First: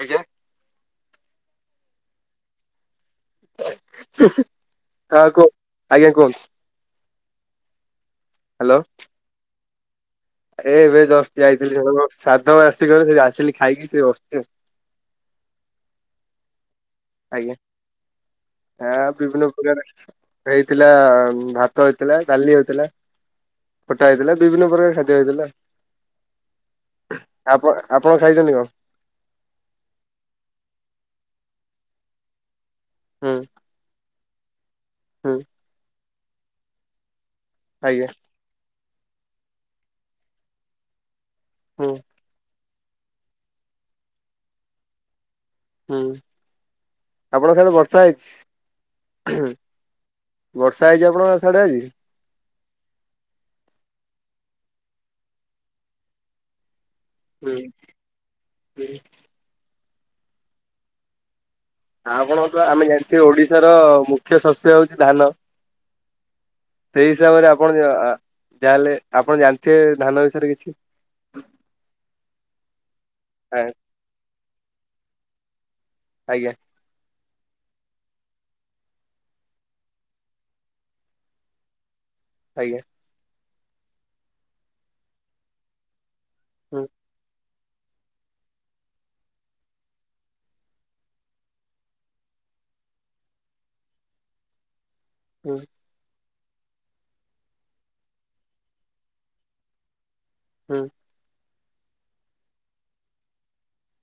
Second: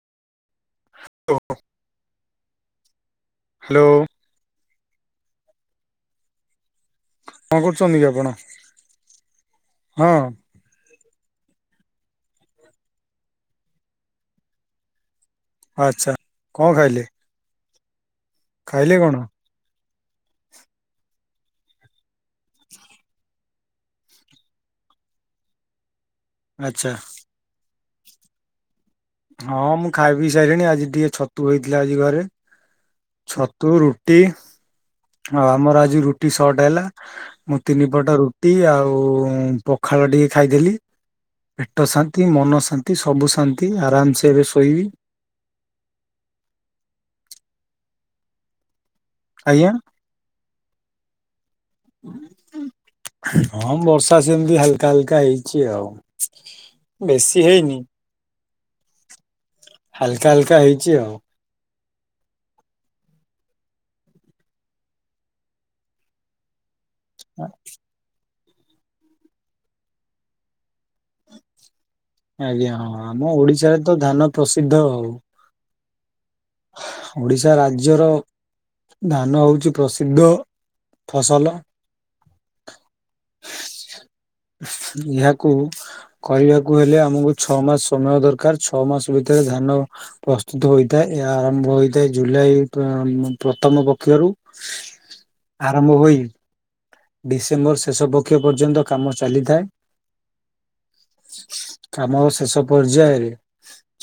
ଆଜ୍ଞା। [unintelligible] ହ୍ୟାଲୋ। [unintelligible] ଆଜ୍ଞା କୁହନ୍ତୁ। କଁ କରୁଛନ୍ତି କି ଆପଣ? ହଁ ଏଇ ଏବେ ଜଷ୍ଟ ଯାଇଥିଲି ଜଣଙ୍କ ଶ୍ରାଦ୍ଧବାର୍ଷିକ ଆସିଲି ଖାଇକି ଟିକେ ବସଛି ଆଉ। ଆଚ୍ଛା। କଁ ଖାଇଲେ? ଆ ଖାଇଲେ କଣ? ବିଭିନ୍ନ ପ୍ରକାର ହେଇଥିଲା ଭାତ ହେଇଥିଲା, ଡାଲି ହେଇଥିଲା, ଖଟା ହେଇଥିଲା, ବିଭିନ୍ନ ପ୍ରକାର ଖାଦ୍ୟ ହେଇଥିଲା। ଆଚ୍ଛା। ଆପଣ ଆପଣ ଖାଇଚନ୍ତି କଣ? ହଁ ମୁଁ ଖାଇ ପିଇ ସାରିଲିଣି ଆଜି ଟିକେ ଛତୁ ହେଇଥିଲା ଆଜି ଘରେ। ହୁଁ ଛତୁ ରୁ ଟି ହୁଁ ଆଉ ଆମର ଆଜି ରୁଟ ଟି ସର୍ଟ ହେଲା ମୁଁ ତିନି ଆଜ୍ଞା ପଟ ରୁଟି ଆଉ ଆଉ ପଖାଳ ଟିକେ ଖାଇଦେଲି। ପେଟ ହୁଁ ଶାନ୍ତି ମନ ଶାନ୍ତି। ନ୍ତି ସବୁ ଶାନ୍ତି ଆରାମସେ ଏବେ ଶୋଇବି। ହୁଁ ଆପଣ ସଠୁ ବର୍ଷା ହେଇଚି? ଆଜ୍ଞା। ବର୍ଷା ହେଇଚି ଆପଣ ସେଆଡେ ଆଜି। ହଁ ବର୍ଷା ସେମିତି ହାଲକା ହାଲକା ହେଇଚି ଆଉ। ବେଶୀ ହୁଁ ହେଇନି। [inaudible] ହୁଁ ହାଲକା ହାଲକା ହେଇଛି, ଆଉ। ଆଉ କଣ କଉଛ। ଆମେ ଜାଣିଛେ ଓଡିଶାର ମୁଖ୍ୟ ଶସ୍ୟ ହଉଛି ଧାନ। ସେଇ ହିସାବରେ ଆପଣ ଯ ଯାହାହେଲେ ଆପଣ ଜାଣିଥିବେ ଧାନ ବିଷୟରେ କିଛି। ଆଜ୍ଞା, ହଁ ଆମ ଓଡିଶାରେ ତ ଧାନ ପ୍ରସିଦ୍ଧ ହଉ। [inaudible] ଆଜ୍ଞା। ଓଡ଼ିଶା ରାଜ୍ୟର [inaudible] ଧାନ ହେଉଛି ପ୍ରସିଦ୍ଧ ଫସଲ। ଆଜ୍ଞା। [unintelligible] ହୁଁ ହେଲେ, ଆମକୁ। ଛଅ ମାସ ସମୟ ଦରକାର। ଛଅ ମାସ ଭିତରେ ଧାନ ପ୍ରସ୍ତୁତ ହୋଇଥାଏ। ଏହା ଆରମ୍ଭ ହୋଇଥାଏ, ଜୁଲାଇ ପ୍ରଥମ ପକ୍ଷରୁ। ହୁଁ ଆରମ୍ଭ ହୋଇ। ଡିସେମ୍ବର ଶେଷ ହୁଁ। କାମର ଶେଷ ପର୍ଯ୍ୟାୟରେ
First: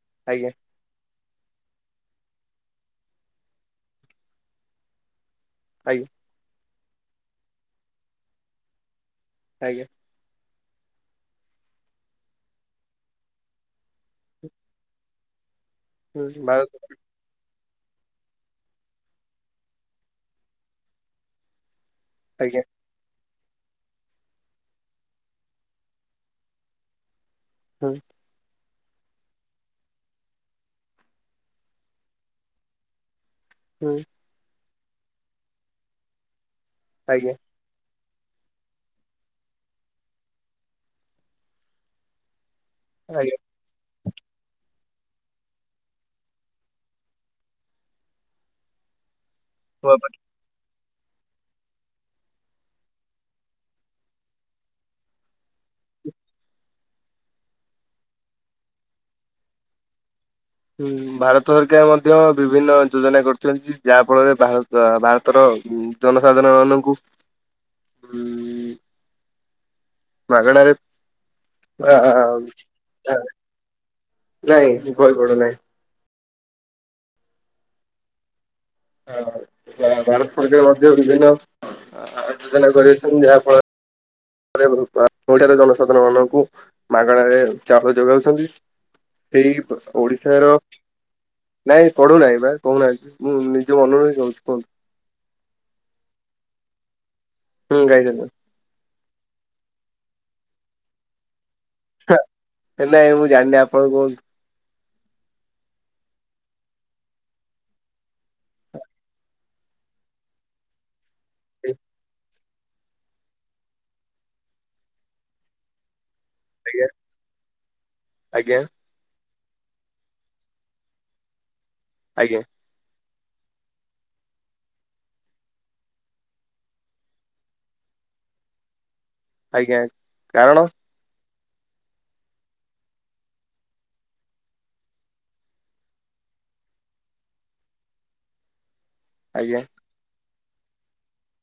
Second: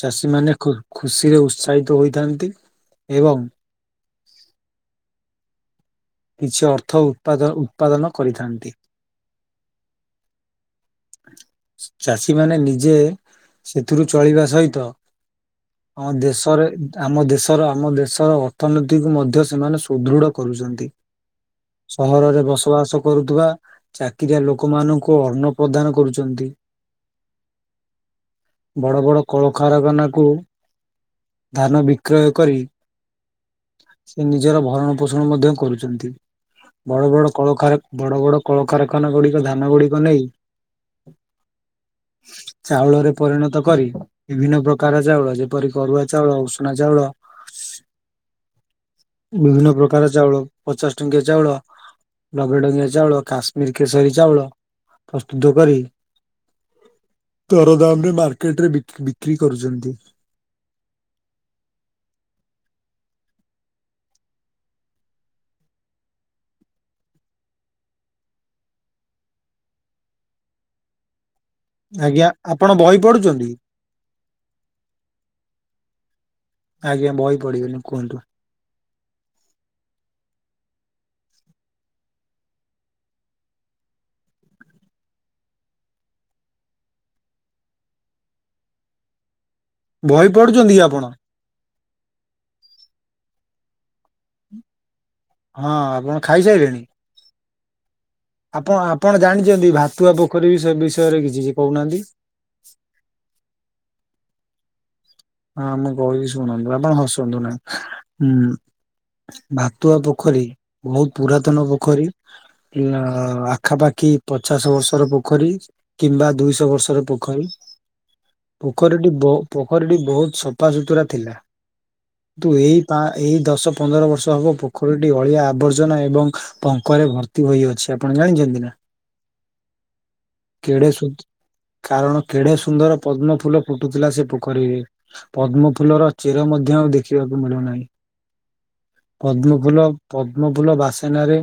ଚାଷୀ ଆଜ୍ଞା ମାନେ। ଖୁସିରେ ଉତ୍ସାହିତ ହୋଇଥାନ୍ତି। ଏବଂ ଆଜ୍ଞା। କିଛି ଅର୍ଥ ଉତ୍ପାଦନ କରିଥାନ୍ତି। ଆଜ୍ଞା। ଚାଷୀମାନେ ନିଜେ ସେଥିରୁ ଚଳିବା ସହିତ ଆମ ହୁଁ ଦେଶରେ, ଭାରତ ଆମ ଦେଶରେ ଆମ ଦେଶର ଅର୍ଥନୀତିକୁ ମଧ୍ୟ ସେମାନେ ସୁଦୃଢ କରୁଛନ୍ତି। ସହରରେ ଆଜ୍ଞା ବସବାସ କରୁ। ଥିବା ଚାକିରିଆ ଲୋକମାନଙ୍କୁ ଅନ୍ନ ପ୍ରଦାନ କରୁଛନ୍ତି। ହୁଁ। ବଡ ବଡ କଳକାରଖାନା କୁ ଧାନ ବିକ୍ରୟ କରି ହୁଁ ସେ ନିଜର ଭଲ ଭରଣ ପୋଷଣ ମଧ୍ୟ କରୁଛନ୍ତି। [inaudible] ବଡ ବଡ ଆଜ୍ଞା କଳକାରଖାନା। ବଡ ବଡ କଳକାରଖାନା ଗୁଡିକ। ଧାନ ଗୁଡିକ ନେଇ ଚାଉଳରେ ଆଜ୍ଞା ପରିଣତ କରି ବିଭିନ୍ନ ପ୍ରକାର, କାକରା ଚାଉଳ ଯେପରି, ଅରୁଆ ଚାଉଳ, ଉଷୁନା ଚାଉଳ। ବିଭିନ୍ନ କୁହନ୍ତୁ। ପ୍ରକାର ଚାଉଳ। ପଚାଶ ଟଙ୍କିଆ ଚାଉଳ, ଲବେ ଟଙ୍କିଆ ଚାଉଳ, କାଶ୍ମୀର କେଶରୀ ଚାଉଳ, ପ୍ରସ୍ତୁତ କରି ଦରଦାମ୍ ରେ ମାର୍କେଟ ରେ ବିକ୍ରି କରୁଛନ୍ତି। ହଁ ଭାରତ ସରକାର ମଧ୍ୟ ବିଭିନ୍ନ ଯୋଜନା କରିଛନ୍ତି। ଯାହା ଫଳରେ, ଭାରତର ଜନସାଧାରଣ ମାନଙ୍କୁ ହୁଁ। ମାାଗଣାରେ। ଆଜ୍ଞା [unintelligible] ଆପଣ ବହି ପଢୁଛନ୍ତି? ଆଜ୍ଞା, ବହି ପଢିବିନି କୁହନ୍ତୁ। ଭାରତ ସରକାର ମଧ୍ୟ ବିଭିନ୍ନ ଯୋଜନା କରିଛନ୍ତି। ଯାହାଫଳରେ ଓଡିଶାର ଜନସାଧାରଣ ମାନଙ୍କୁ ମାଗଣାରେ ଚାଉଳ ଯୋଗାଉଛନ୍ତି। ସେଇ ବହି ଓଡିଶାର। ପଢୁଛନ୍ତି କି ଆପଣ? ନାଇଁ ପଢୁନାହିଁ ବା କହୁନାହାନ୍ତି। ମୁଁ ନିଜ ମନରୁ ହିଁ କହୁଛି କୁହନ୍ତୁ। ହଁ ଆପଣ ଖାଇସାରିଲେଣି? ହୁଁ ଗାଇଦେଲି। ଆପଣା ଅପ ଆପଣ ଜାଣିଛନ୍ତି ଭାତୁଆ ପୋଖରୀ ବି ସେ ବିଷୟରେ କିଛି? କହୁନାହାନ୍ତି? ହେଲାନାଇ ମୁଁ ଜାଣିନି ଆପଣଙ୍କୁ କୁହନ୍ତୁ? ହଁ ଆମେ କି ଶୁଣନ୍ତୁ ଆପଣ ହସନ୍ତୁ ନାହିଁ। ଭାତୁଆ ପୋଖରୀ ବହୁତ ପୁରାତନ ପୋଖରୀ। ନାଆ ଆଖାପାଖି ପଚାଶ ବର୍ଷର ପୋଖରୀ। କିମ୍ବା ଦୁଇଶହ ଆଜ୍ଞା ବର୍ଷର ପୋଖରୀ। ଆଜ୍ଞା ପୋଖରୀଟି ବ ପୋଖରୀଟି ବହୁତ ସଫା ସୁୁତୁରା ଥିଲା। ଆଜ୍ଞା ତୁ ଏଇ ପା ଏଇ ଦଶ ପନ୍ଦର ବର୍ଷ ହବ ପୋଖରୀଟି ଅଳିଆ ଆବର୍ଜନା ଏବଂ ପଙ୍କରେ ଭର୍ତ୍ତି ହୋଇଅଛି ଆପଣ ଜାଣିଛନ୍ତି ନା? ଆଜ୍ଞା କାରଣ? କେଡେ ସୁ କାରଣ କେଢେ ସୁନ୍ଦର ପଦ୍ମ ଫୁଲ ଫୁଟୁଥିଲା ସେ ପୋଖରୀରେ। ପଦ୍ମଫୁଲର ଚେର ମଧ୍ୟ ଆଉ ଦେଖିବାକୁ ମିଳୁନାହିଁ। ଆଜ୍ଞା ପଦ୍ମଫୁଲ ପଦ୍ ଦମ ଫୁଲ ବାସେନାରେ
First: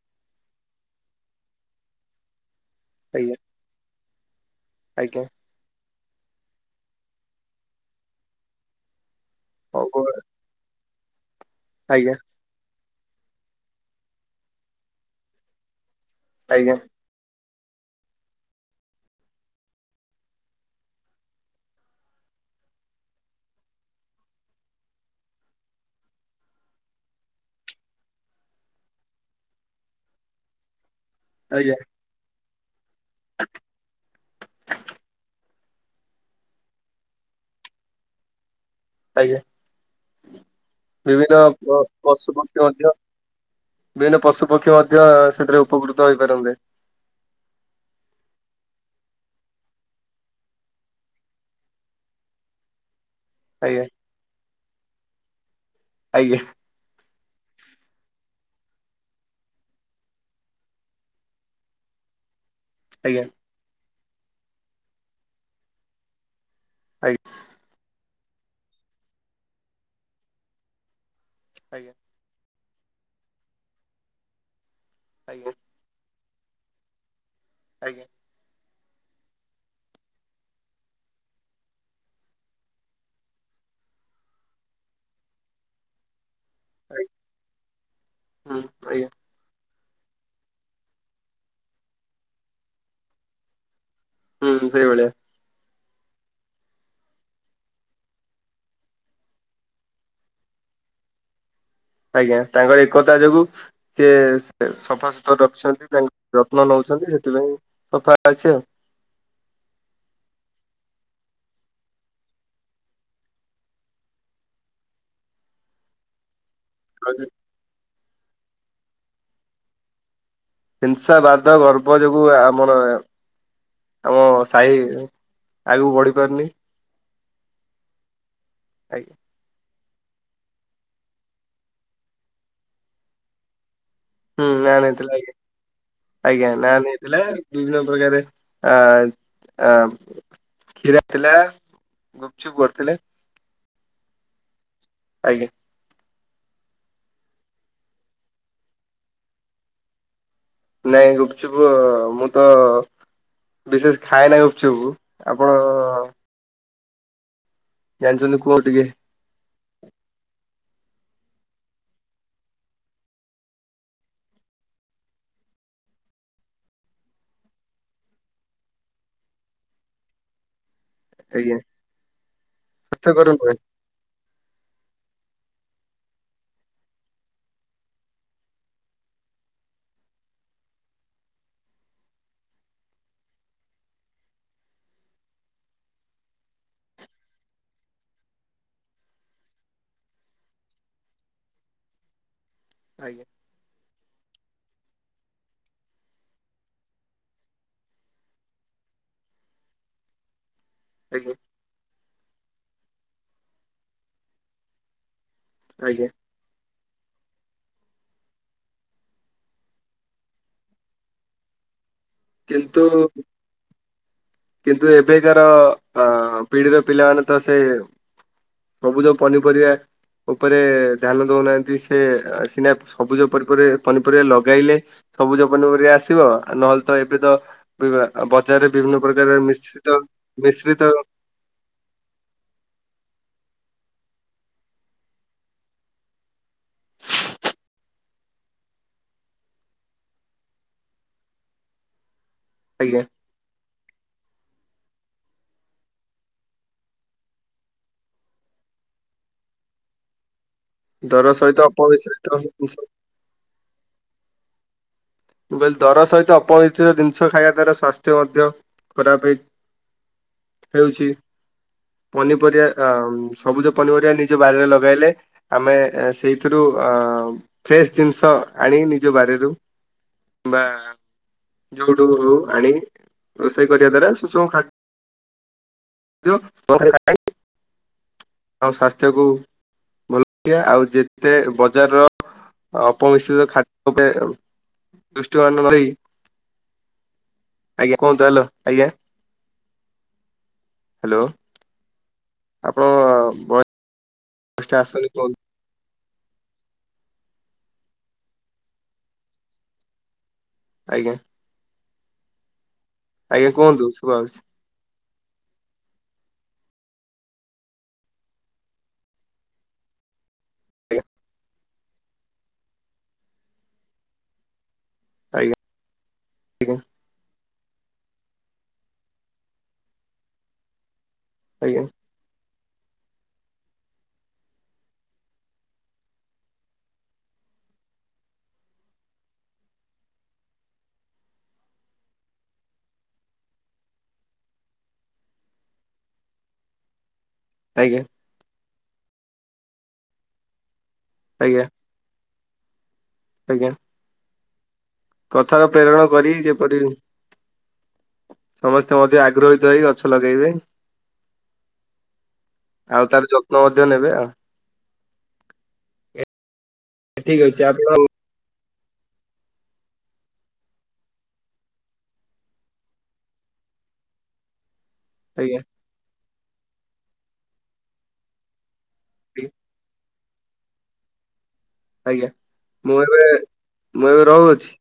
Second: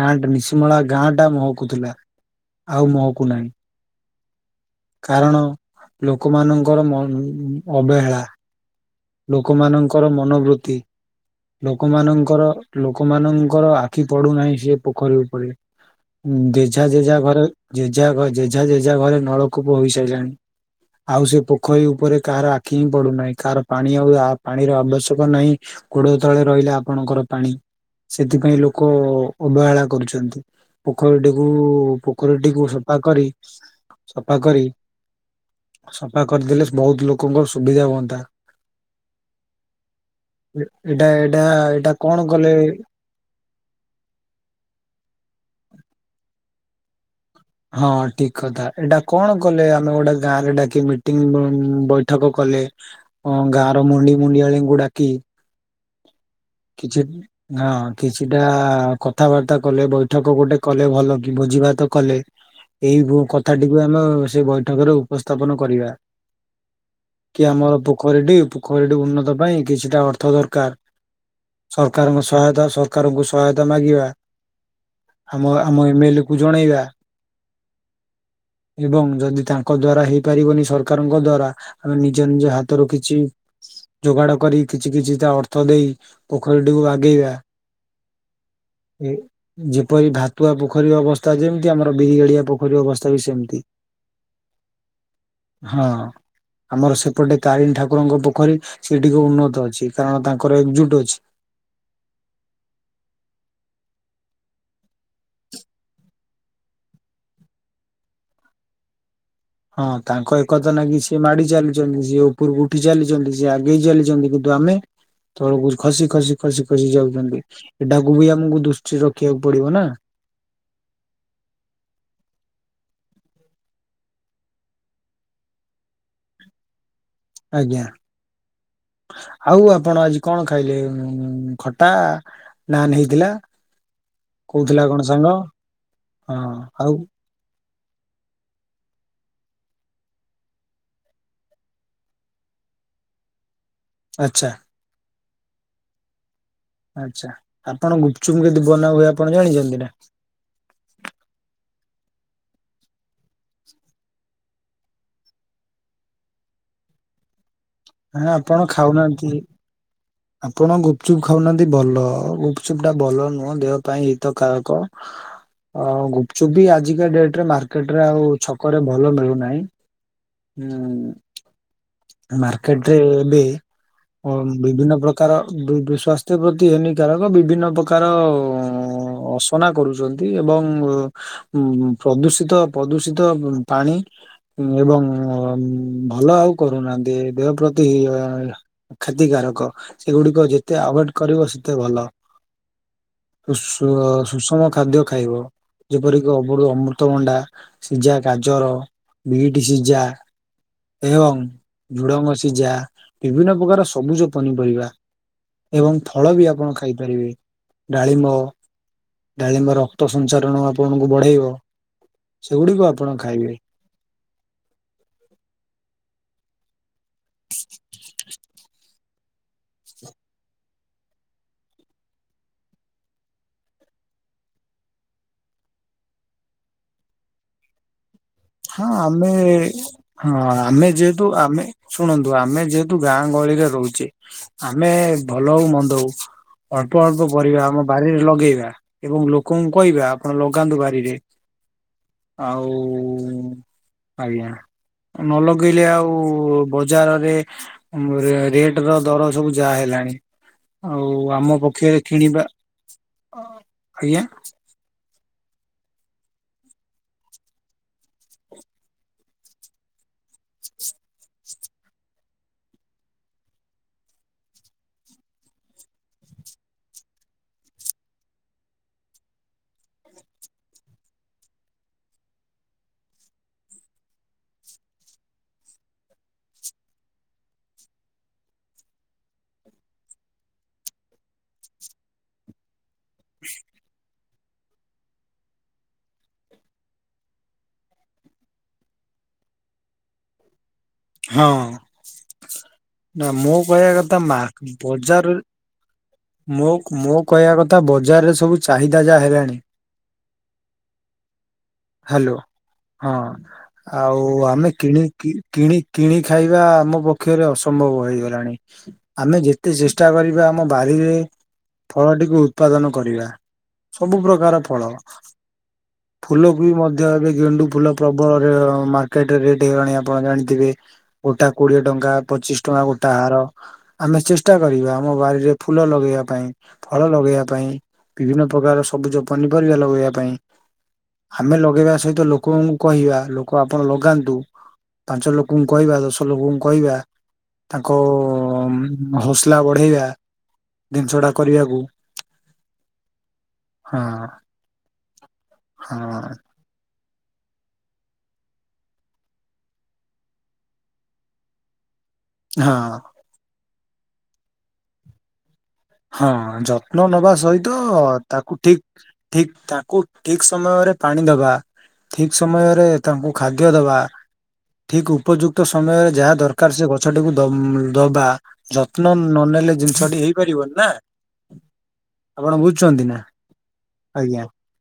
ଗାଁ ନିଶିମଳା ଗାଁ ଟା ମହକୁଥିଲା। ଆଉ ମୁହକୁ ଆଜ୍ଞା ନାହିଁ। ଆଜ୍ଞା କାରଣ? ଲୋକମାନଙ୍କର ମନନ ଅବେହେଳା ହଉ କୁହ। ଲୋକମାନଙ୍କର ମନୋବୃତ୍ତି ଆଜ୍ଞା ଲୋକମାନଙ୍କର ଲୋକମାନଙ୍କର ଆଖି ପଡୁନାହିଁ ସେ ପୋଖରୀ ଉପରେ ହୁଁ ଆଜ୍ଞା ଯେଝା ଯେଝା ଘରେ ଜେଜା ଜେଜା ଜେଜା ଘରେ ନଳକୂପ ହୋଇସାରିଲାଣି ଆଉ ସେ ପୋଖରୀ ଉପରେ କାହାର ଆଖି ହିଁ ପଡୁନାହିଁ କାହାର ପାଣି ଆଉ ପାଣିର ଆବଶ୍ୟକ ନାହିଁ ଗୋଡ ତଳେ ରହିଲା ଆପଣଙ୍କର ପାଣି ସେଥିପାଇଁ ଲୋକ ଓ ଅବହେଳା କରୁଛନ୍ତି। ପୋଖରୀଟିକୁ ଆଜ୍ଞା ପୋଖରୀ [inaudible] ସଫା କରି ସଫା କରି ସଫା କରିଦେଲେ ବହୁତ ଲୋକଙ୍କ ସୁବିଧା ହୁଅନ୍ତା। ଆଜ୍ଞା। ଏ- ଏଇଟା ବିଭିନ୍ନ ଏଇଟା ଏଇଟା କଣ ପଶୁ କଲେ ପକ୍ଷୀ ମଧ୍ୟ ବିଭିନ୍ନ ପଶୁ ପକ୍ଷୀ ମଧ୍ୟ ସେଥିରେ ଉପକୃତ ହେଇପାରନ୍ତେ। ହଁ ଠିକ କଥା ଏଇଟା କଣ କଲେ ଆମେ ଗୋଟେ ଗାଁରେ ଡାକି ମିଟିଂ ବୈଠକ କଲେ। ହଁ ଗାଁ ଆଜ୍ଞା ର ମୁଣ୍ଡି ମୁଣ୍ଡିଆଳି ଗୁଡା କିି। ଆଜ୍ଞା। କିଛି ହଁ କିଛିଟା କଥାବାର୍ତ୍ତା କଲେ ବୈଠକ ଗୋଟେ କଲେ ଭଲ କି ଭୋଜିଭାତ କଲେ। ଏଇ ଆଜ୍ଞା ବୁ ଆଜ୍ଞା କଥାଟିକୁ ଆ ଆମ ସେ ବୈଠକରେ ଉପସ୍ଥାପନ କରିବା। କି ଆମର ବୁ ପୋଖରୀଟି ପୋଖରୀଟି ଉନ୍ନତ ପାଇଁ କିଛିଟା ଅର୍ଥ ଦରକାର। ଆଜ୍ଞା ସରକାରଙ୍କ ସହାୟତା। ସରକାରଙ୍କୁ ସହାୟତା ମାଗିବା। ଆଜ୍ଞା ଆଜ୍ଞା ଆମ ଆମ ଏମ ଏଲ କୁ ଜଣେଇବା। ଆଜ୍ଞା। ଏବଂ ଯଦି ତାଙ୍କ ଦ୍ଵାରା ହେଇପାରିବନି ସରକାରଙ୍କ ଦ୍ଵାରା ଆମେ ନିଜ ନିଜ ହାତରୁ କିଛି ଯୋଗାଡ କରି କିଛି କିଛି ତା ଅର୍ଥ ଦେଇ। ପୋଖରୀ ଟି କୁ ବାଗେଇବା ହୁଁ ଆଜ୍ଞା ଝି କିପରି ଭାତୁଆ ପୋଖରୀ ଅବସ୍ଥା ଯେମିତି ଆମର ବିରିଗଳିଆ ପୋଖରୀ ଅବସ୍ଥା ବି ସେମିତି। ହୁଁ ସେଇ ଭଳିଆ। ହଁ ଆମର ସେପଟେ ତାରିଣୀ ଠାକୁରଙ୍କ ପୋଖରୀ ସେ ଟିକେ ଉନ୍ନତ ଅଛି କାରଣ ତାଙ୍କର ଏକଜୁଟ। ଅଛି। ଆଜ୍ଞା ତାଙ୍କର ଏକତା ଯୋଗୁ ସିଏ ସଫା ସୁତୁରା ରଖିଛନ୍ତି ତାଙ୍କର ଯତ୍ନ ନଉଛନ୍ତି ସେଥିପାଇଁ ସଫା ଅଛି ଆଉ। ହଁ ତାଙ୍କ ଏ କଥା ନା କିି ସେ ମାଡି ଚାଲିଛନ୍ତି ସିଏ ଉପରକୁ ଉଠି ଚାଲିଛନ୍ତି ସିଏ ଆଗେଇ ଚାଲିଛନ୍ତି କିନ୍ତୁ ଆମେ ତଳକୁ ଖସି ଖସି। ଖସି ଖସି ଆଉ। ଯାଉଛନ୍ତି ଏଟା ଆଗକୁ ବି ଆମକୁ ଦୃଷ୍ଟି ରଖିବାକୁ ପଡିବ ନା। ହିଂସା ବାଦ ଗର୍ବ ଯୋଗୁ ଆ ଆମର ଆମ ସାହି ଆଗକୁ ବଢି ପାରୁନି। ଆଜ୍ଞା। ଆଜ୍ଞା ଆଉ ଆ ଆପଣ ଆଜି କଣ ଖାଇଲେ ଖଟା ନାନ୍ ହେଇଥିଲା। ହୁଁ ନାନ କହୁଥିଲା କଣ ହେଇଥିଲା ସାଙ୍ଗ ଆଜ୍ଞା ହଁ ଆଜ୍ଞା ନାନ ଆଉ ହେଇଥିଲା ବିଭି ପ୍ରକାରେ ଆ ଆ କ୍ଷୀର ଥିଲା ଗୁପଚୁପ କରିଥିଲେ। ଆଚ୍ଛା। ଆଜ୍ଞା। ଆଚ୍ଛା ଆପଣ ଗୁପଚୁପ କେମିତି ବନା ହୁଏ ଆପଣ ଜାଣିଛନ୍ତି ନା। ନାଇଁ ଗୁପଚୁପ ମୁଁ ତ ବିଶେଷ ଖାଏ ନାହିଁ ଗୁପଚୁପୁ ଆପଣ ଅଁ ହାଁ ଆପଣ ଟିକେ ଖାଉନାହାନ୍ତି। ଆପଣ ଗୁପଚୁପ୍ ଖାଉନାହାନ୍ତି ଭଲ ଗୁପଚୁପ୍ ଟା ଭଲ ନୁହଁ ଦେହ ପାଇଁ ହିତକାରକ ଆଉ ଗୁପଚୁପ୍ ବି ଆଜିକା ଡେଟରେ ମାର୍କେଟ ରେ ଆଉ ଛକରେ ଭଲ ମିଳୁନାହିଁ। ଆଜ୍ଞା। ମାର୍କେଟ ରେ ସ୍ୱାସ୍ଥ୍ୟକର ଏବେ ନୁହେଁ ଅ ବିଭିନ୍ନ ପ୍ରକାର। କାର ବି ବ ସ୍ୱାସ୍ଥ୍ୟ ପ୍ରତି ହାନିକାରକ ବିଭିନ୍ନ ପ୍ରକାର ଅସନା କରୁଛନ୍ତି ଏବଂ ଉଁ ପ୍ରଦୂଷିତ ପ୍ରଦୂଷିତ ପାଣି ଏବଂ ଭଲ ଆଉ। କରୁନାହାନ୍ତି ଦେହ ପ୍ରତି ଅ କ୍ଷତିକାରକ ସେଗୁଡିକ ଯେତେ ଆଭୋଏଡ କରିବ ସେତେ ଭଲ। ଆଜ୍ଞା। ସୁଷମ ଖାଦ୍ୟ ଖାଇବ ଯେପରିକି ଅ ଅମୃତଭଣ୍ଡା ସିଝା ଗାଜର ବିଟ୍ ସିଝା ଆଜ୍ଞା ଏବଂ ଝୁଡ଼ଙ୍ଗ ସିଝା ବିଭିନ୍ନ ପ୍ରକାର ସବୁଜ ପନିପରିବା। ଏବଂ ଆଜ୍ଞା ଫଳ ବି ଆପଣ ଖା ଖାଇପାରିବେ ଡାଳିମ୍ବ ଡାଳିମ୍ବ ରକ୍ତସଞ୍ଚାରଣ ଆପଣଙ୍କୁ ବଢେଇବ। ସେଗୁଡିକ କିନ୍ତୁ ଆପଣ ଖାଇବେ। କିନ୍ତୁ ଏବେକାର ଅ ପିଢିରେ ପିଲାମାନେ ତ ସେ ସବୁଜ ପନିପରିବା ଉପରେ ଧ୍ୟାନ ଦଉନାହାନ୍ତି ସେ ସିନା ସବୁଜି ପନିପରିବା ଲଗାଇଲେ ସବୁଜ ପନିପରିବା ଆସିବ ନହେଲେ ତ ଏବେ ତ ବିବା ହଁ ଆମେ ହଁ ମିଶ୍ରିତ ଆମେ ଯେହେତୁ ଆମେ ଶୁଣନ୍ତୁ ଆମେ ଯେହେତୁ ଗାଁ ଗହଳିରେ ରହୁଛେ ଆମେ ଭଲ ହଉ ମନ୍ଦ ହଉ ଅଳ୍ପ ଅଳ୍ପ ପରିବା ଆମ ବାରିରେ ଲଗେଇବା ଏବଂ ଲୋକଙ୍କୁ କହିବା ଆପଣ ଲଗାନ୍ତୁ ବାରିରେ ଆଜ୍ଞା ଆଉ ଆଜ୍ଞା ନ ଲଗେଇଲେ ଆଉ ବଜାରରେ ରେଟ ର ଦର ସବୁ ଯାହା ହେଲାଣି। ଆଉ ଦର ଆମ ସହିତ ପକ୍ଷରେ ଅପମିଶ୍ରିତ କିଣିବା ଜିନିଷ ଆଜ୍ଞା ମୁ କହିଲି ଦର ସହିତ ଅପମିଶ୍ରିତ ଜିନିଷ ଖାଇବା ତାର ସ୍ୱାସ୍ଥ୍ୟ ମଧ୍ୟ ଖରାପ ହେଇ ହେଉଛି ପନିପରିବା ସବୁଜ ପନିପରିବା ନିଜ ବାରିରେ ଲଗାଇଲେ ଆମେ ସେଇଥିରୁ ଫ୍ରେଶ ଜିନିଷ ଆଣି ନିଜ ବାରିରୁ ବା ଯୋଉଠୁ ଆଣି ରୋଷେଇ କରିବା ଦ୍ଵାରା ସୁଷମ ଖା [unintelligible] ଆଉ ସ୍ୱାସ୍ଥ୍ୟକୁ ଆଉ ଯେତେ ବଜାରର ଅପମିଶ୍ରିତ ଖାଦ୍ୟପେୟ ଦୃଷ୍ଟିମାନ ଦେଇ ଆଜ୍ଞା କୁହନ୍ତୁ ହେଲୋ ଆଜ୍ଞା ହ୍ୟାଲୋ ହଁ ଆପଣ ନା ମୁଁ ଭଏସ କହିବା କଥା ମା ଟା ଆସୁନି ବଜାରରେ କୁହନ୍ତୁ ମୋ କହିବା କଥା ବଜାରରେ ସବୁ ଚାହିଦା ଯାହା ହେଲାଣି ଆଜ୍ଞା ହାଲୋ ହଁ ଆଜ୍ଞା କୁହନ୍ତୁ ଆଉ ଶୁଭାଯାଉଛି ଆମେ କିଣି କିଣି କିଣିକି ଖାଇବା ଆମପକ୍ଷରେ ଅସମ୍ଭବ ହୋଇଗଲାଣି ଆମେ ଯେତେ ଚେଷ୍ଟା କରିବା ଆ ଆମ ବାରିରେ ଫଳଟିକୁ ଉତ୍ପାଦନ କରିବା ସବୁ ପ୍ରକାର ଫଳ। ଆଜ୍ଞା ଫୁଲକୁ ବି ଆଜ୍ଞା ମଧ୍ୟ ଏବେ ଗେଣ୍ଡୁ ଫୁଲ ପ୍ରବଳରେ ମାର୍କେଟରେ ରେଟ୍ ହେଇଲାଣି ଆପଣ ଜାଣିଥିବେ। [unintelligible] ଗୋଟା କୋଡିଏ ଆଜ୍ଞା ଟଙ୍କା ପଚିଶ ଟଙ୍କା ଗୋଟା ହାର ଆମେ ଚେଷ୍ଟା କରିବା ଆମ ବାାରରେ ଫୁଲ ଲଗେଇବା ପାଇଁ ଫଳ ଲଗେଇବା ପାଇଁ ବିଭିନ୍ନ ପ୍ରକାର ସବୁଜ ପନିପରିବା ଲଗେଇବା ପାଇଁ ଆମେ ଲଗେଇବା ସହିତ ଲୋକଙ୍କୁ କହିବା ଲୋକ ଆପଣ ଲଗାନ୍ତୁ ପାଞ୍ଚ ଲୋକ ଲୋକଙ୍କୁ କହିବା ଦଶ ଲୋକଙ୍କୁ କହିବା। ତାଙ୍କ ଆଜ୍ଞା ଆଜ୍ଞା ଅ ଅ ହସଲା ବଢେଇବା। ଜିନିଷ ଟା ଆଜ୍ଞା କରିବାକୁ ଆଜ୍ଞା ହଁ। କଥାର ହଁ ପ୍ରେରଣ କରି ଯେପରି। ସମସ୍ତେ ମଧ୍ୟ ଆଗ୍ରହୀତ ହେଇ ଗଛ ଲଗେଇବେ। ହଁ ଆଉ ତାର ଯତ୍ନ ଅ ନ ନେବେ ଆଉ ହଁ ଯତ୍ନ ଏ ନବା ଠିକ ଅଛି ସହିତ, ଆପଣ ତାକୁ ଠିକ। ଠିକ ତାଙ୍କୁ ଠିକ ସମୟରେ ପାଣି ଦବା, ଠିକ ସମୟରେ ତାଙ୍କୁ ଖାଦ୍ୟ ଦବା ଠିକ୍ ଆଜ୍ଞା ଉପଯୁକ୍ତ ସମୟରେ ଯାହା ଦରକ କାର ସେ ଗଛଟିକୁ ଦ ଦବା ଯତ୍ନ ନନେଲେ ଜିନିଷଟି ଏଇ କରିବନି। ନା? ଆଜ୍ଞା ମୁଁ ବୁଝୁଛନ୍ତି ନା ଏବେ, ମୁଁ ଏବେ ଆଜ୍ଞା ରହୁଅଛି,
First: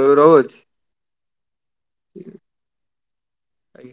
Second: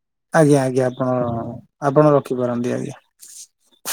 ମୁଁ ଏବେ ଆଜ୍ଞା ରହୁଅଛି। ଆଜ୍ଞା ଆପଣ ଆପଣ ରଖିପାରନ୍ତି ଆଜ୍ଞା। ଆଜ୍ଞା।